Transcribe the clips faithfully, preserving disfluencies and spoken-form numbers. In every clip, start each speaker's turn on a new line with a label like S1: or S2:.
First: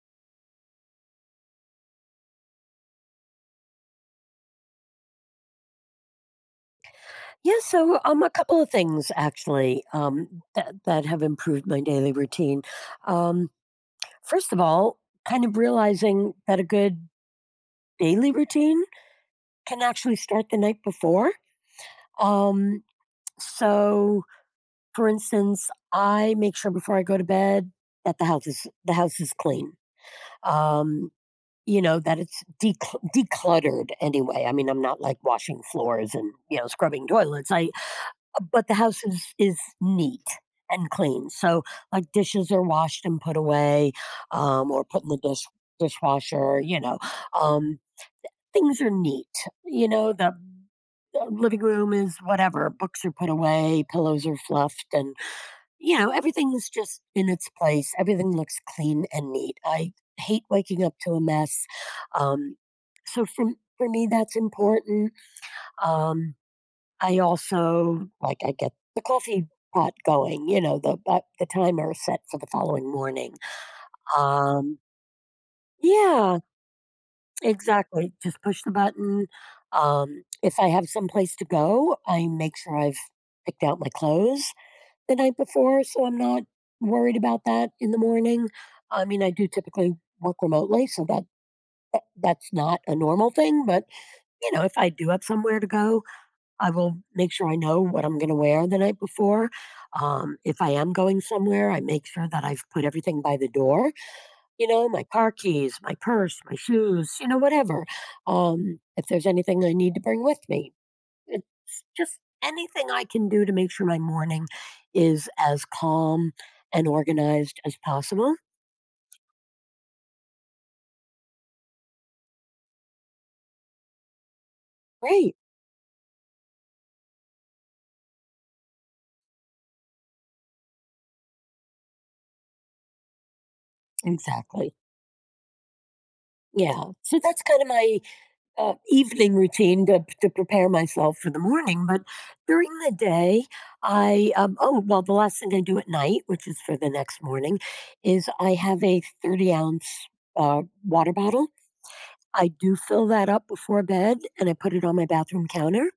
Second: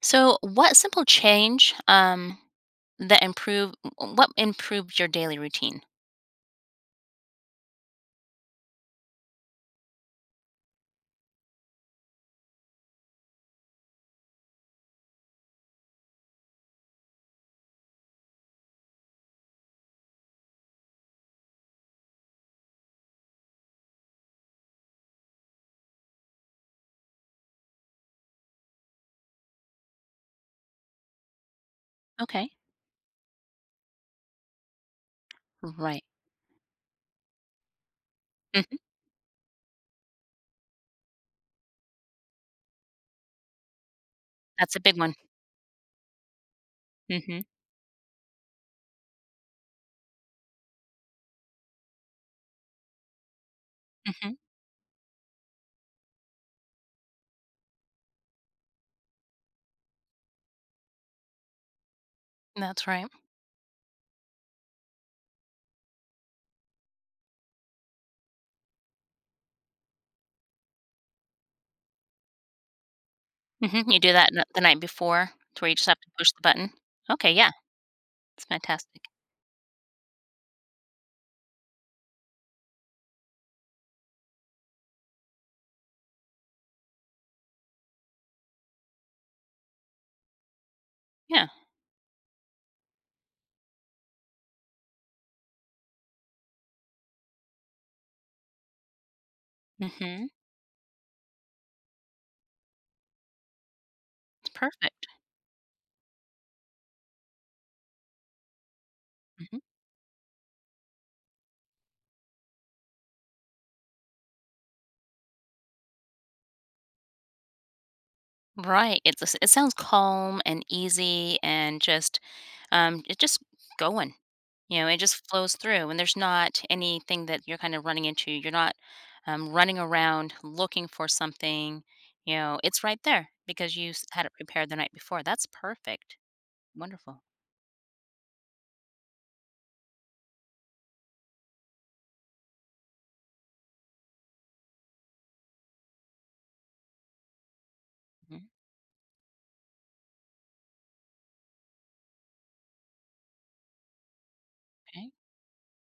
S1: So, what simple change um, that improve what improved your daily routine?
S2: Yeah, so um, a couple of things actually, um, that that have improved my daily routine. Um, First of all, kind of realizing that a good daily routine can actually start the night before. Um, so, for instance, I make sure before I go to bed that the house is the house is clean. Um, you know that it's
S1: Okay,
S2: dec decluttered anyway. I mean, I'm not like washing
S1: right.
S2: floors and you know scrubbing toilets. I But the
S1: hmm
S2: house is is neat and clean, so, like, dishes are washed and put away, um,
S1: That's a
S2: or
S1: big
S2: put in
S1: one.
S2: the dish dishwasher, you know,
S1: hmm
S2: um, things are neat, you know, the the living room is whatever, books are put away, pillows are
S1: hmm
S2: fluffed, and, you know, everything's just in its place, everything looks clean and neat. I hate waking up to a mess, um,
S1: That's right.
S2: so for for me, that's important. um I also, like, I get the coffee pot going, you know, the uh, the timer set for the following morning.
S1: hmm You do that n- the
S2: Um,
S1: night before, to where you just have to push
S2: yeah,
S1: the button. Okay, yeah,
S2: exactly. Just
S1: it's
S2: push the
S1: fantastic.
S2: button. Um, if I have someplace to go, I make sure I've picked out my clothes the night before, so I'm not worried about that in the morning. I mean, I do typically work remotely, so that
S1: Yeah,
S2: that- that's not a normal thing. But you know, if I do have somewhere to go, I will make sure I know what I'm going to wear the night before.
S1: hmm
S2: Um, if I am going somewhere, I make sure that I've put everything by the door.
S1: it's
S2: You know, my
S1: perfect.
S2: car keys, my purse, my shoes, you know, whatever. Um, if there's
S1: Mm-hmm.
S2: anything I need to bring with me, it's just anything I can do to make sure my morning is as calm and organized as possible.
S1: Right. It's a s it sounds calm and easy and just, um, it's just going. You know, it just
S2: Great.
S1: flows through, and there's not anything that you're kind of running into. You're not, um, Running around looking for something. You know, it's right there because you s had it prepared
S2: Exactly.
S1: the night before. That's perfect.
S2: Yeah. So
S1: Wonderful.
S2: that's kind of my uh, evening routine to, to prepare myself for the morning. But during the day, I, um, oh, well, the last thing I do at night, which is for the next morning, is
S1: Mhm.
S2: I have a 30 ounce uh, water bottle. I do fill that up before bed and I put it on my
S1: Okay.
S2: bathroom counter.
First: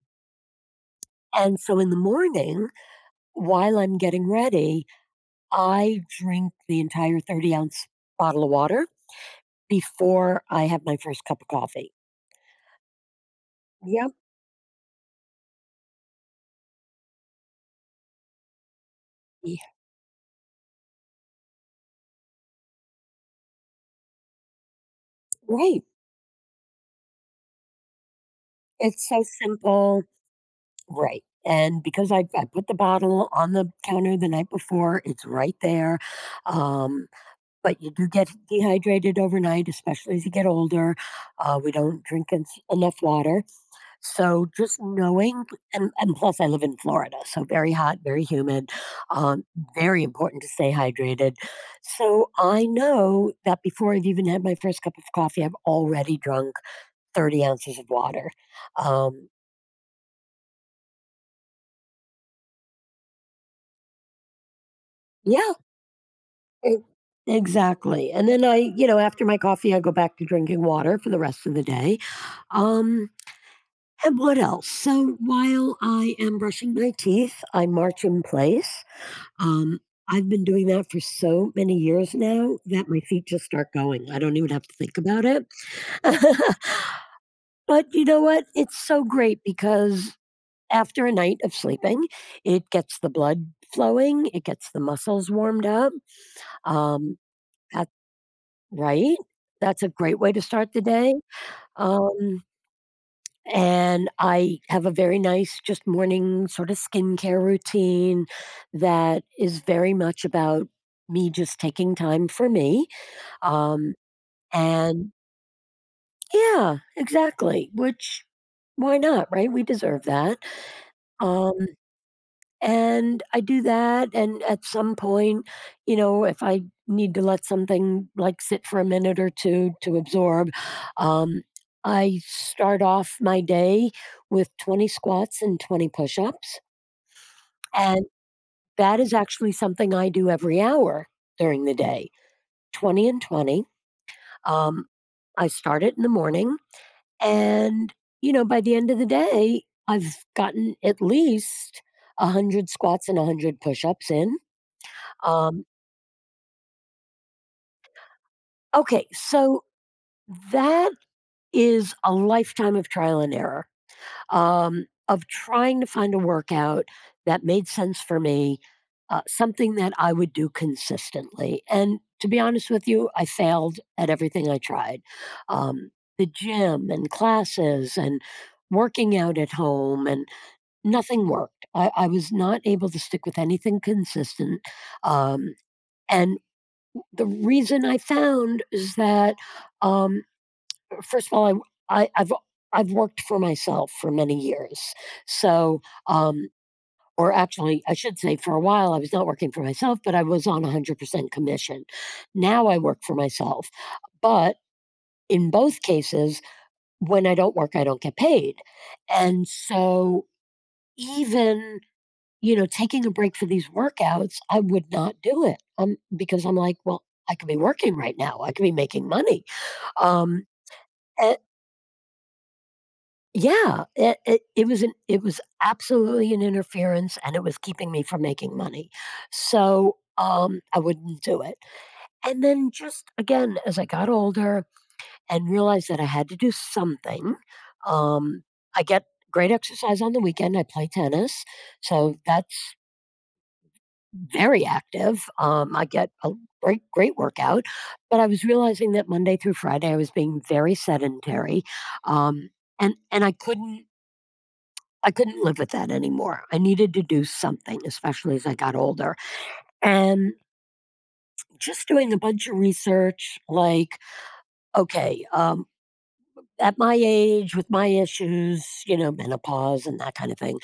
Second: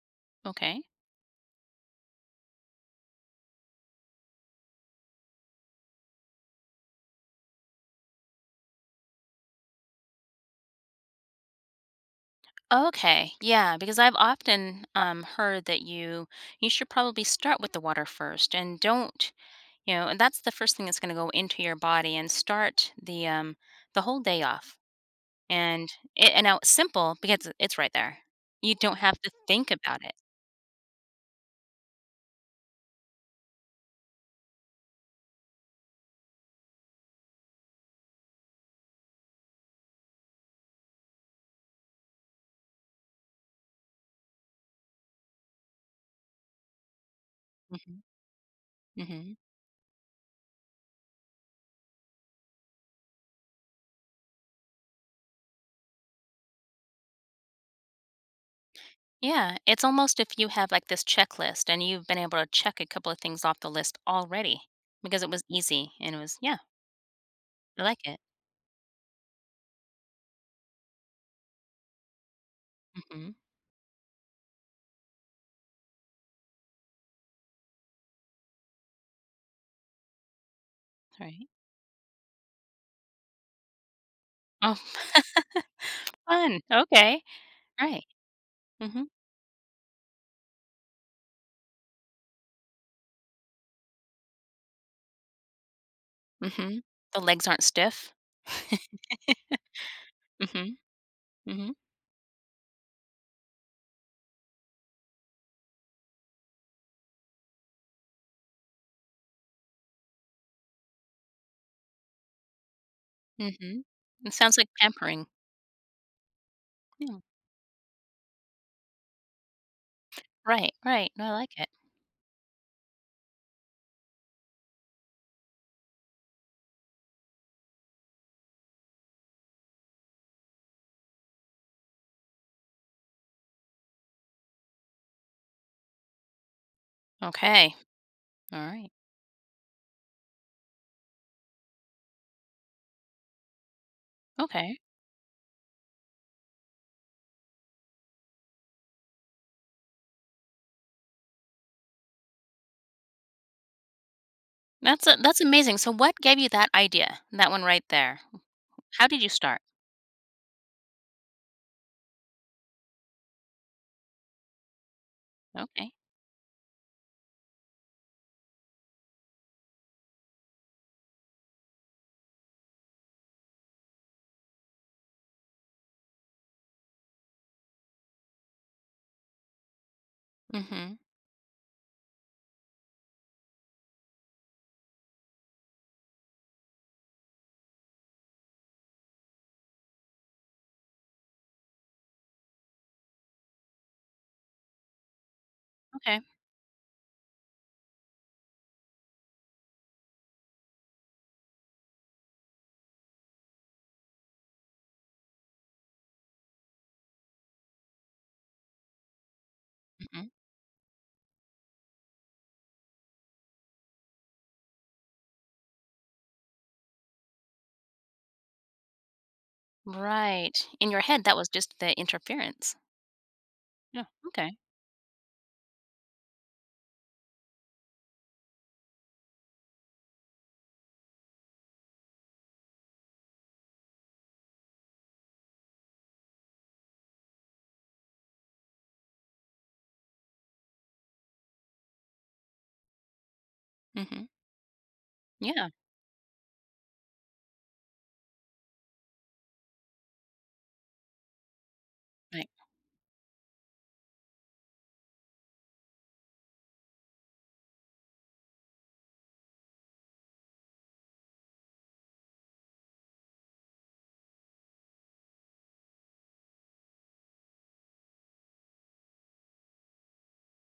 S1: Okay.
S2: And so in the morning, while I'm getting ready, I drink the entire 30 ounce bottle of water before I have my first cup of coffee.
S1: Okay. Yeah, because
S2: Yep.
S1: I've often, um, heard that you you should probably start with the water first. And don't,
S2: y-
S1: you know, and that's the first thing that's going to go into your body and start the um the whole day off.
S2: Right.
S1: And it, and now it's simple because it's right there. You don't
S2: It's
S1: have
S2: so
S1: to think about
S2: simple.
S1: it.
S2: Right. And because I, I put the bottle on the counter the night before, it's right there. Um, but you do get dehydrated overnight, especially as you get older. Uh, we don't drink en- enough water. So just knowing, and, and plus, I live in Florida, so very hot,
S1: hmm
S2: very humid,
S1: hmm
S2: um, very important to stay hydrated. So I know that before I've even had my first cup of coffee, I've already drunk thirty ounces of water. Um,
S1: Yeah, it's almost if you have like this checklist and you've been able to check a couple of things off the list already because it was
S2: yeah,
S1: easy and it was, yeah,
S2: E
S1: I like
S2: exactly,
S1: it.
S2: and then I you know, after my coffee, I go back to drinking water for the rest of the day. um,
S1: hmm
S2: and what else? So, while I am brushing my teeth, I march in place. um, I've been doing that for
S1: Right.
S2: so many years now that my feet just start going, I don't even have to
S1: Oh,
S2: think about it.
S1: fun. Okay.
S2: But you
S1: Right.
S2: know what? It's so
S1: hmm
S2: great because after a night of sleeping, it gets the blood flowing, it gets the muscles warmed up.
S1: hmm
S2: Um,
S1: The legs aren't
S2: that's
S1: stiff.
S2: Right? That's a great way to
S1: hmm
S2: start the day.
S1: hmm
S2: Um, and I have a very nice, just morning sort of skincare routine that is very much about me just taking time for me.
S1: hmm
S2: Um,
S1: It sounds like
S2: and
S1: pampering.
S2: yeah,
S1: Yeah.
S2: exactly. which Why not, right? We deserve that.
S1: Right, right. No, I
S2: Um
S1: like it.
S2: And I do that, and at some point, you know, if I need to let something, like, sit for a minute or two to absorb, um, I start off my day with twenty squats and twenty push-ups,
S1: Okay.
S2: and
S1: All right.
S2: that is actually something I do every hour during the day. twenty and twenty.
S1: Okay.
S2: Um, I start it in the morning, and, you know, by the end of the day, I've gotten at least one hundred squats and one hundred push-ups in.
S1: That's a that's
S2: um
S1: amazing. So what gave you that idea? That one right there.
S2: Okay,
S1: How did you start?
S2: so that is a lifetime of trial and error, um, of trying to
S1: Okay.
S2: find a workout that made sense for me, uh, something that I would do consistently. And to be honest with you, I failed at everything I tried. Um, the gym and classes and working out at home, and
S1: Mhm.
S2: nothing worked. I, I was not able to stick with anything consistent. Um, and the reason I found is that, um, First of all I I have I w I I've I've worked for myself for many years. So,
S1: Okay.
S2: um or actually, I should say, for a while, I was not working for myself, but I was on one hundred percent commission. Now I work for myself. But in both cases, when I don't work, I don't get paid. And so
S1: Mhm.
S2: even, you know, taking a break for these workouts, I would not do it, um, because I'm like, "Well, I could be working right now. I could be making money." Um,
S1: Right. In your head,
S2: a
S1: that was just the interference.
S2: Yeah,
S1: Yeah.
S2: it it
S1: Okay.
S2: it was an it was absolutely an interference, and it was keeping me from making money. So, um, I wouldn't do it. And then, just again, as I got older and realized that I had to do something, um, I get great exercise on the weekend. I play tennis, so that's
S1: Mhm.
S2: very active.
S1: Yeah.
S2: Um, I get a great great workout, but I was realizing that Monday through Friday I was being very sedentary, um,
S1: Right.
S2: and and I couldn't I couldn't live with that anymore. I needed to do something, especially as I got older. And just doing a bunch of research, like, okay, um, at my age, with my issues, you know, menopause and that kind of thing,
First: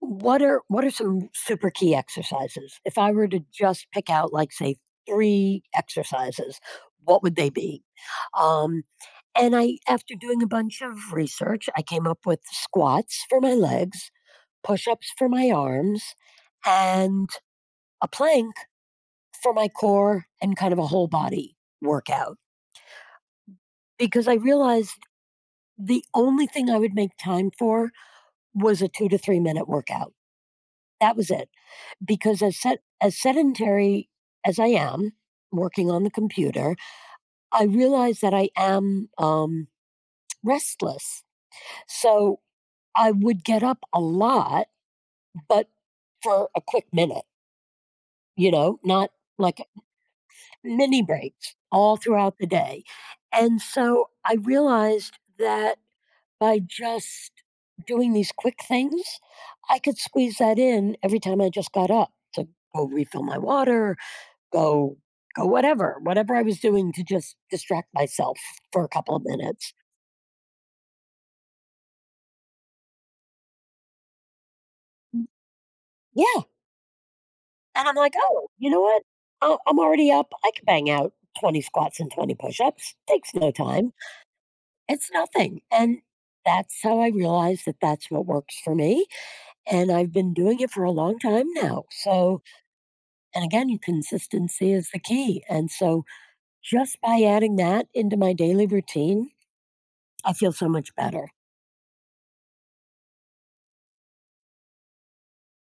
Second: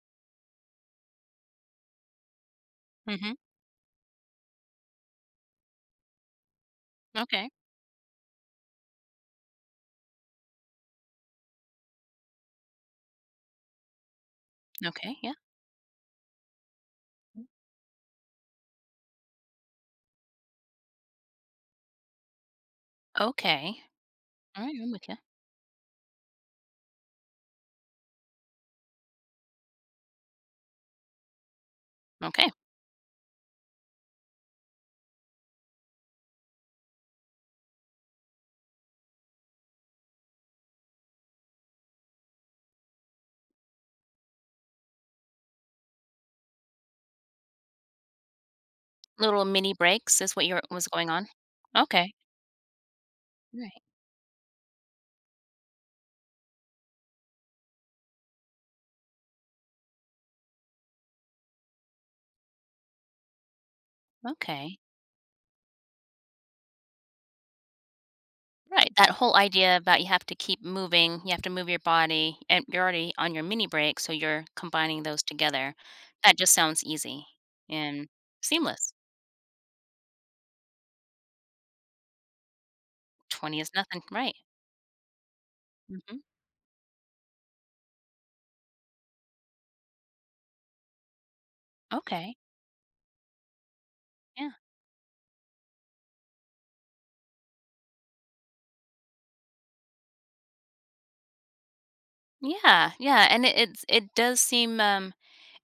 S2: what are what are some super key exercises? If I were
S1: Mhm.
S2: to just pick out, like, say, three exercises, what would they
S1: Okay.
S2: be? Um, and I, after doing a bunch of research, I came up with squats for my legs, push ups
S1: Okay.
S2: for
S1: Yeah.
S2: my arms, and a plank for my core, and kind of a whole body workout,
S1: Okay.
S2: because I
S1: All right. I'm
S2: realized
S1: with you.
S2: the only thing I would make time for was a two to three minute workout. That was it. Because
S1: Okay.
S2: as, set, as sedentary as I am working on the computer, I realized that I am, um, restless. So I would get up a lot, but for a quick minute, you know, not
S1: Little
S2: like
S1: mini breaks is what your was
S2: mini
S1: going on.
S2: breaks all
S1: Okay.
S2: throughout the day. And
S1: Right.
S2: so I realized that by just doing these quick things, I could squeeze that in every time I just got up to go refill my water,
S1: Okay.
S2: go go, whatever, whatever I was doing to just distract myself for a
S1: Right, that
S2: couple of
S1: whole
S2: minutes.
S1: idea about you have to keep moving, you have to move your body, and you're already on your mini break, so you're combining those together. That
S2: Yeah.
S1: just sounds easy
S2: And I'm
S1: and
S2: like, oh, you know
S1: seamless.
S2: what? I- I'm already up. I can bang out twenty squats and twenty push ups. Takes no
S1: twenty is
S2: time.
S1: nothing, right.
S2: It's nothing. And
S1: Mhm.
S2: that's how I realized that that's what works for me. And I've been doing it for a long time now.
S1: Okay,
S2: So, and again, you-
S1: yeah.
S2: consistency is the key. And so, just by adding that into my daily routine, I feel so much better.
S1: Yeah, yeah, and it it's it does seem, um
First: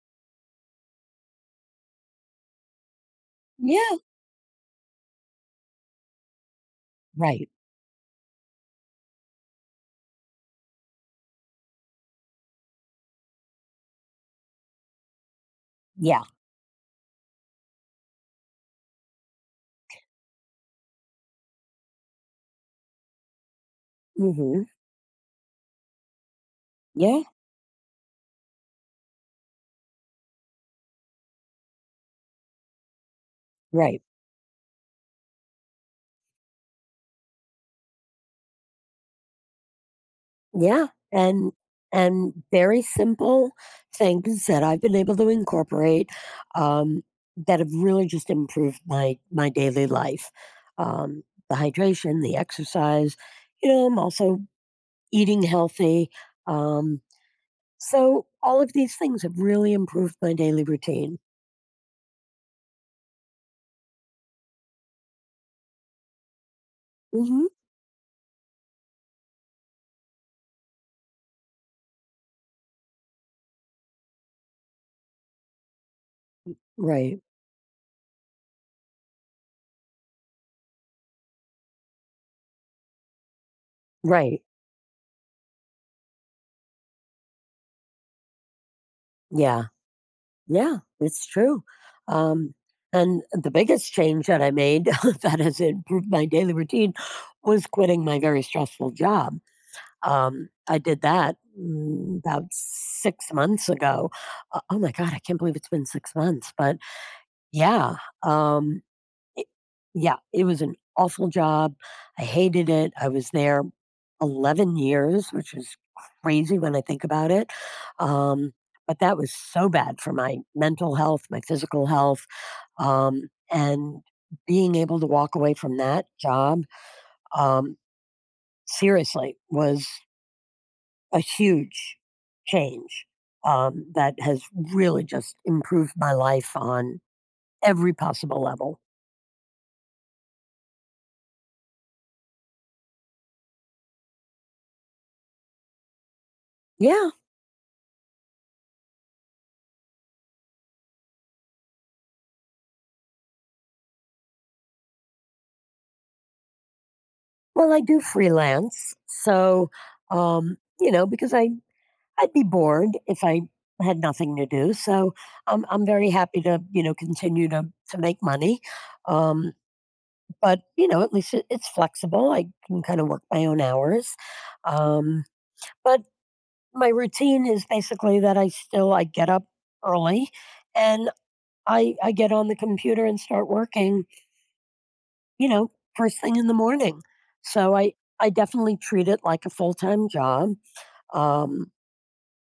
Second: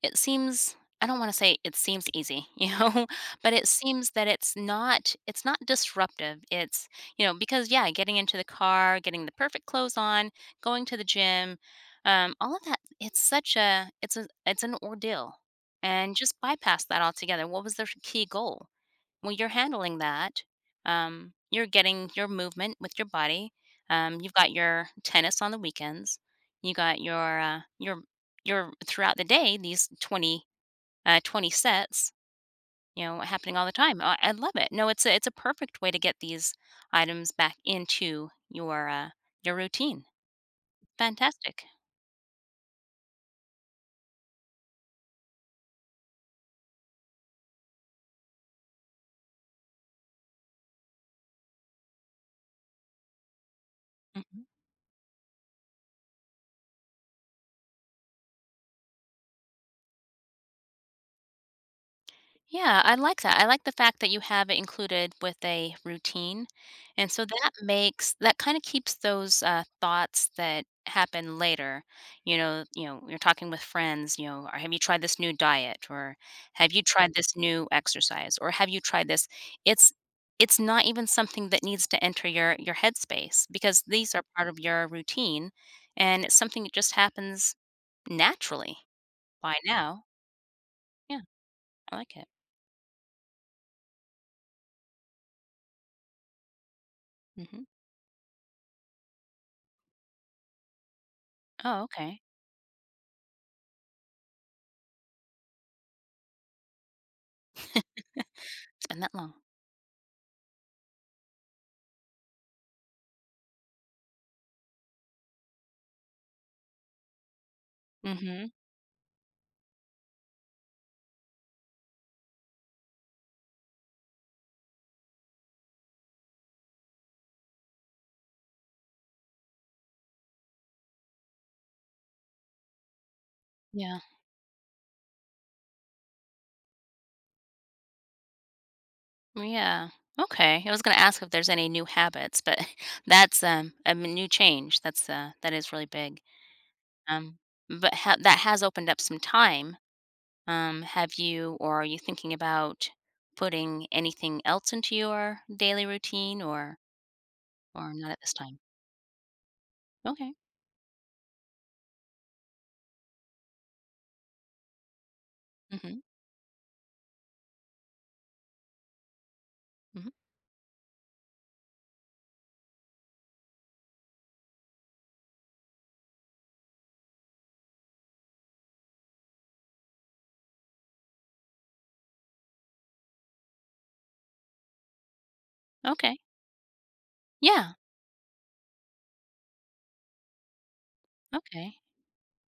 S1: It seems, I don't wanna say it seems easy, you know, but it
S2: Yeah.
S1: seems that it's not it's not disruptive, it's, you know,
S2: Right.
S1: because, yeah, getting into the car, getting the perfect clothes on, going to the gym, um, all of that, it's such a it's a it's an ordeal, and
S2: Yeah.
S1: just bypass that altogether. What was their key goal? Well, you're handling that, um, you're getting your movement with your body, um, you've got
S2: Hmm.
S1: your tennis on the weekends, you got
S2: Yeah.
S1: your, uh, your your throughout the day, these twenty, uh, twenty sets, you know, happening all the time.
S2: Right.
S1: I, I love it. No, it's a, it's a perfect way to get these items back into your, uh, your routine.
S2: Yeah. And,
S1: Fantastic.
S2: and very simple things that I've been able to incorporate, um, that have really just improved my my daily life. Um, the hydration, the exercise. You know, I'm also
S1: Mm.
S2: eating healthy. Um, So all of these things have really improved my daily routine.
S1: Yeah, I like that. I like the fact that you have it included with a routine. And so
S2: Hmm.
S1: that makes that kind of keeps those uh, thoughts that happen later. You know, you know, you're talking with friends, you know, or have you tried this new diet, or have you tried
S2: Right.
S1: this new exercise, or have you tried this? It's it's not even something that needs to enter your your headspace because these are
S2: Right.
S1: part of your routine, and it's something that just happens naturally by
S2: Yeah.
S1: now.
S2: Yeah.
S1: Yeah,
S2: It's true.
S1: I like it.
S2: Um, and the biggest change that I made that has improved my daily routine
S1: hmm
S2: was quitting my very stressful job. Um, I did that,
S1: Oh,
S2: mm,
S1: okay.
S2: about six months ago. Uh, oh my God, I can't believe it's been six months. But yeah, um,
S1: Been that long.
S2: it, yeah, it was an awful job. I hated it. I was there eleven years, which is crazy when I think about it.
S1: Mhm.
S2: Um, but that was so bad for my mental health, my physical health, um, and being able to walk away from that job, um, seriously, was a huge change, um,
S1: Yeah.
S2: that has really just improved my life on every possible level.
S1: Well, yeah. Okay. I was gonna ask if there's any new habits, but that's, um, a m new change. That's, uh, that is really big.
S2: Yeah,
S1: Um, but ha that has opened up some time. Um, have you, or are you thinking about putting anything else into your daily routine, or
S2: well, I
S1: or
S2: do
S1: not at this time?
S2: freelance, so
S1: Okay.
S2: um, you know because I I'd be bored if I had nothing to do. So I'm I'm
S1: Mhm.
S2: very happy to, you know continue to to make money, um,
S1: Mhm.
S2: but you know at least, it, it's flexible. I can kind of work my own hours, um, but my routine is basically that I still I get up early, and I I get on the computer and start working. You know first
S1: Okay.
S2: thing in the morning,
S1: Yeah.
S2: so I. I definitely treat it like a full time job. Um,
S1: Okay.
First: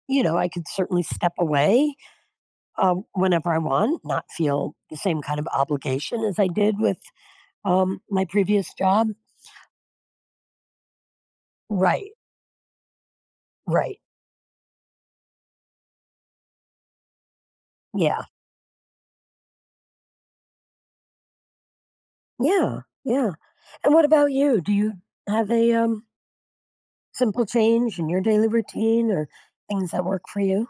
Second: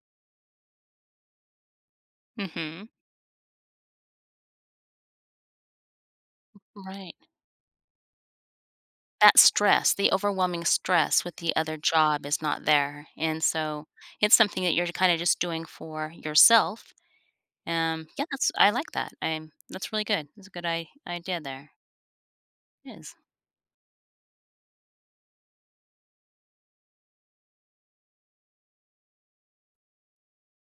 S2: you know, I could certainly step away,
S1: Mhm.
S2: uh, whenever I want, not feel the same kind of obligation as I did with,
S1: Right.
S2: um, my previous job.
S1: That stress, the overwhelming stress with the other
S2: Right,
S1: job is not there, and so
S2: right.
S1: it's something that you're kinda just doing for yourself, um,
S2: Yeah,
S1: yeah, that's, I like that, I'm that's really good, that's a good I idea there,
S2: yeah,
S1: it is.
S2: yeah. And what about you? Do you have a, um, simple change in your daily routine, or things that work for you?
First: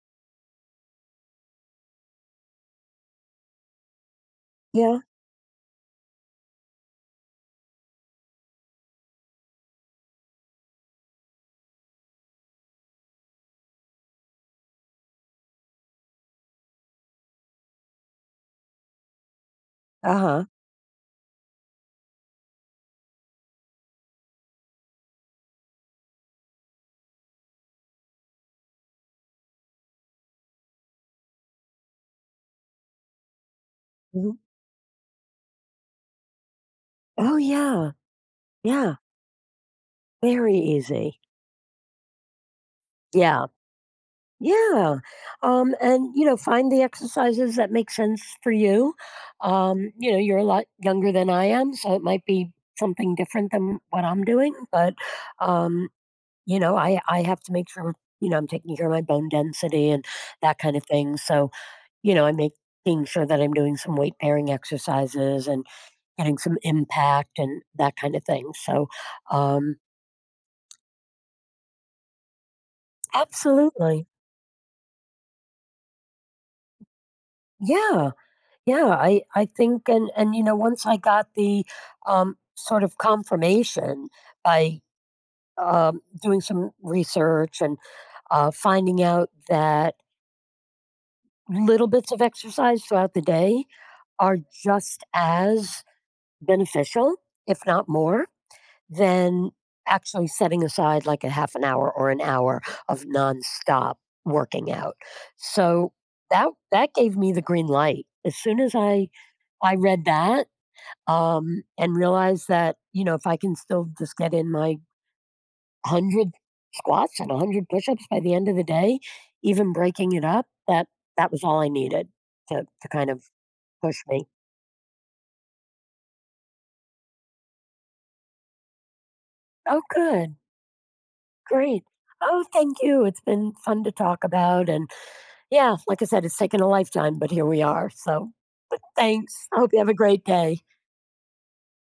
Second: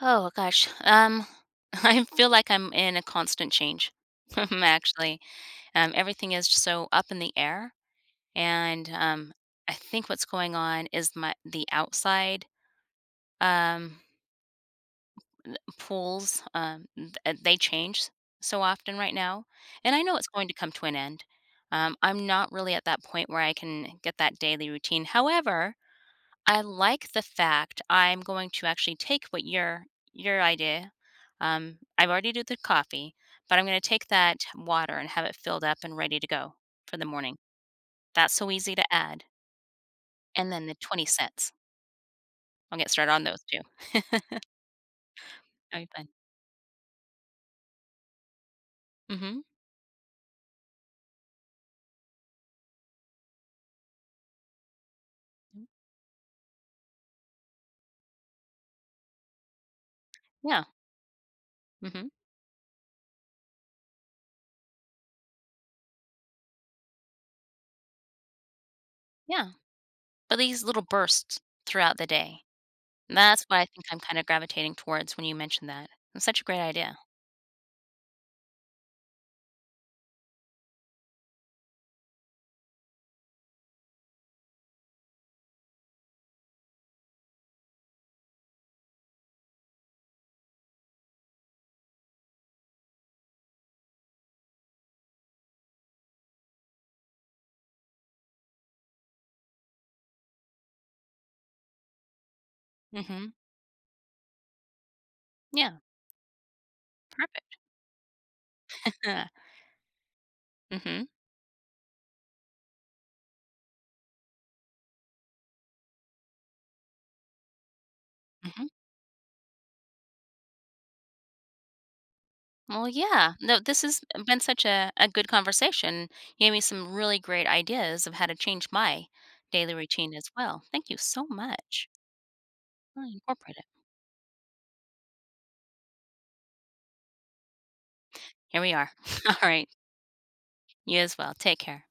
S1: Oh gosh, um, I feel like I'm in a constant change,
S2: Yeah.
S1: actually, um, everything is just so up in the air, and, um, I think what's going on is my the outside, um pools, um, th uh, they change so often right now, and I know it's
S2: Uh
S1: going to come to an end. Um, I'm not really at that point where I can get that daily routine. However, I like the fact I'm going to actually take what your your idea, um, I've already do the coffee, but I'm gonna take
S2: huh.
S1: that water and have it filled up and ready to go for the morning.
S2: Oh, yeah.
S1: That's so easy to
S2: Yeah.
S1: add, and
S2: Very
S1: then the 20
S2: easy.
S1: cents. I'll get started on those
S2: Yeah.
S1: too.
S2: Yeah. Um,
S1: That'd be fun.
S2: and, you know, find the exercises that make sense for you.
S1: Mhm.
S2: Um, you know, you're a lot younger than I am, so it might be something different than what I'm doing. But, um, you know, I, I have to make sure, you know, I'm taking care of my bone density and that
S1: Yeah.
S2: kind of thing. So,
S1: Mhm.
S2: you know, I'm making sure that I'm doing some weight bearing exercises and getting some impact and that kind of thing. So,
S1: Yeah.
S2: um,
S1: But these little bursts throughout the day, and that's what I think I'm
S2: absolutely.
S1: kinda gravitating towards when you mentioned that. It's such a great idea.
S2: Yeah. Yeah, I I think, and and you know once I got the, um, sort of confirmation by, um, doing some research and, uh, finding out that little bits of exercise throughout the day are just as beneficial, if not more, than actually setting aside like a half an hour or an hour of
S1: Mhm.
S2: nonstop working out.
S1: Yeah,
S2: So that that gave me the
S1: perfect.
S2: green light. As soon as I I read that,
S1: Mhm,
S2: um, and realize that, you know if I can still just get in my one hundred squats and one hundred push-ups by the end of the
S1: mhm.
S2: day, even breaking it up, that that was all I needed to
S1: Well,
S2: to kind of
S1: yeah. No, this
S2: push
S1: has
S2: me.
S1: been such a a good conversation. You gave me some really great ideas of how to change my daily
S2: Oh,
S1: routine as
S2: good,
S1: well. Thank you so
S2: great.
S1: much.
S2: Oh, thank you.
S1: Really
S2: It's been
S1: incorporate it.
S2: fun to talk about, and yeah, like I said, it's taken a lifetime, but here we are. So,
S1: Here we
S2: but
S1: are.
S2: thanks.
S1: All
S2: I
S1: right.
S2: hope you have a great day.
S1: You as well. Take care.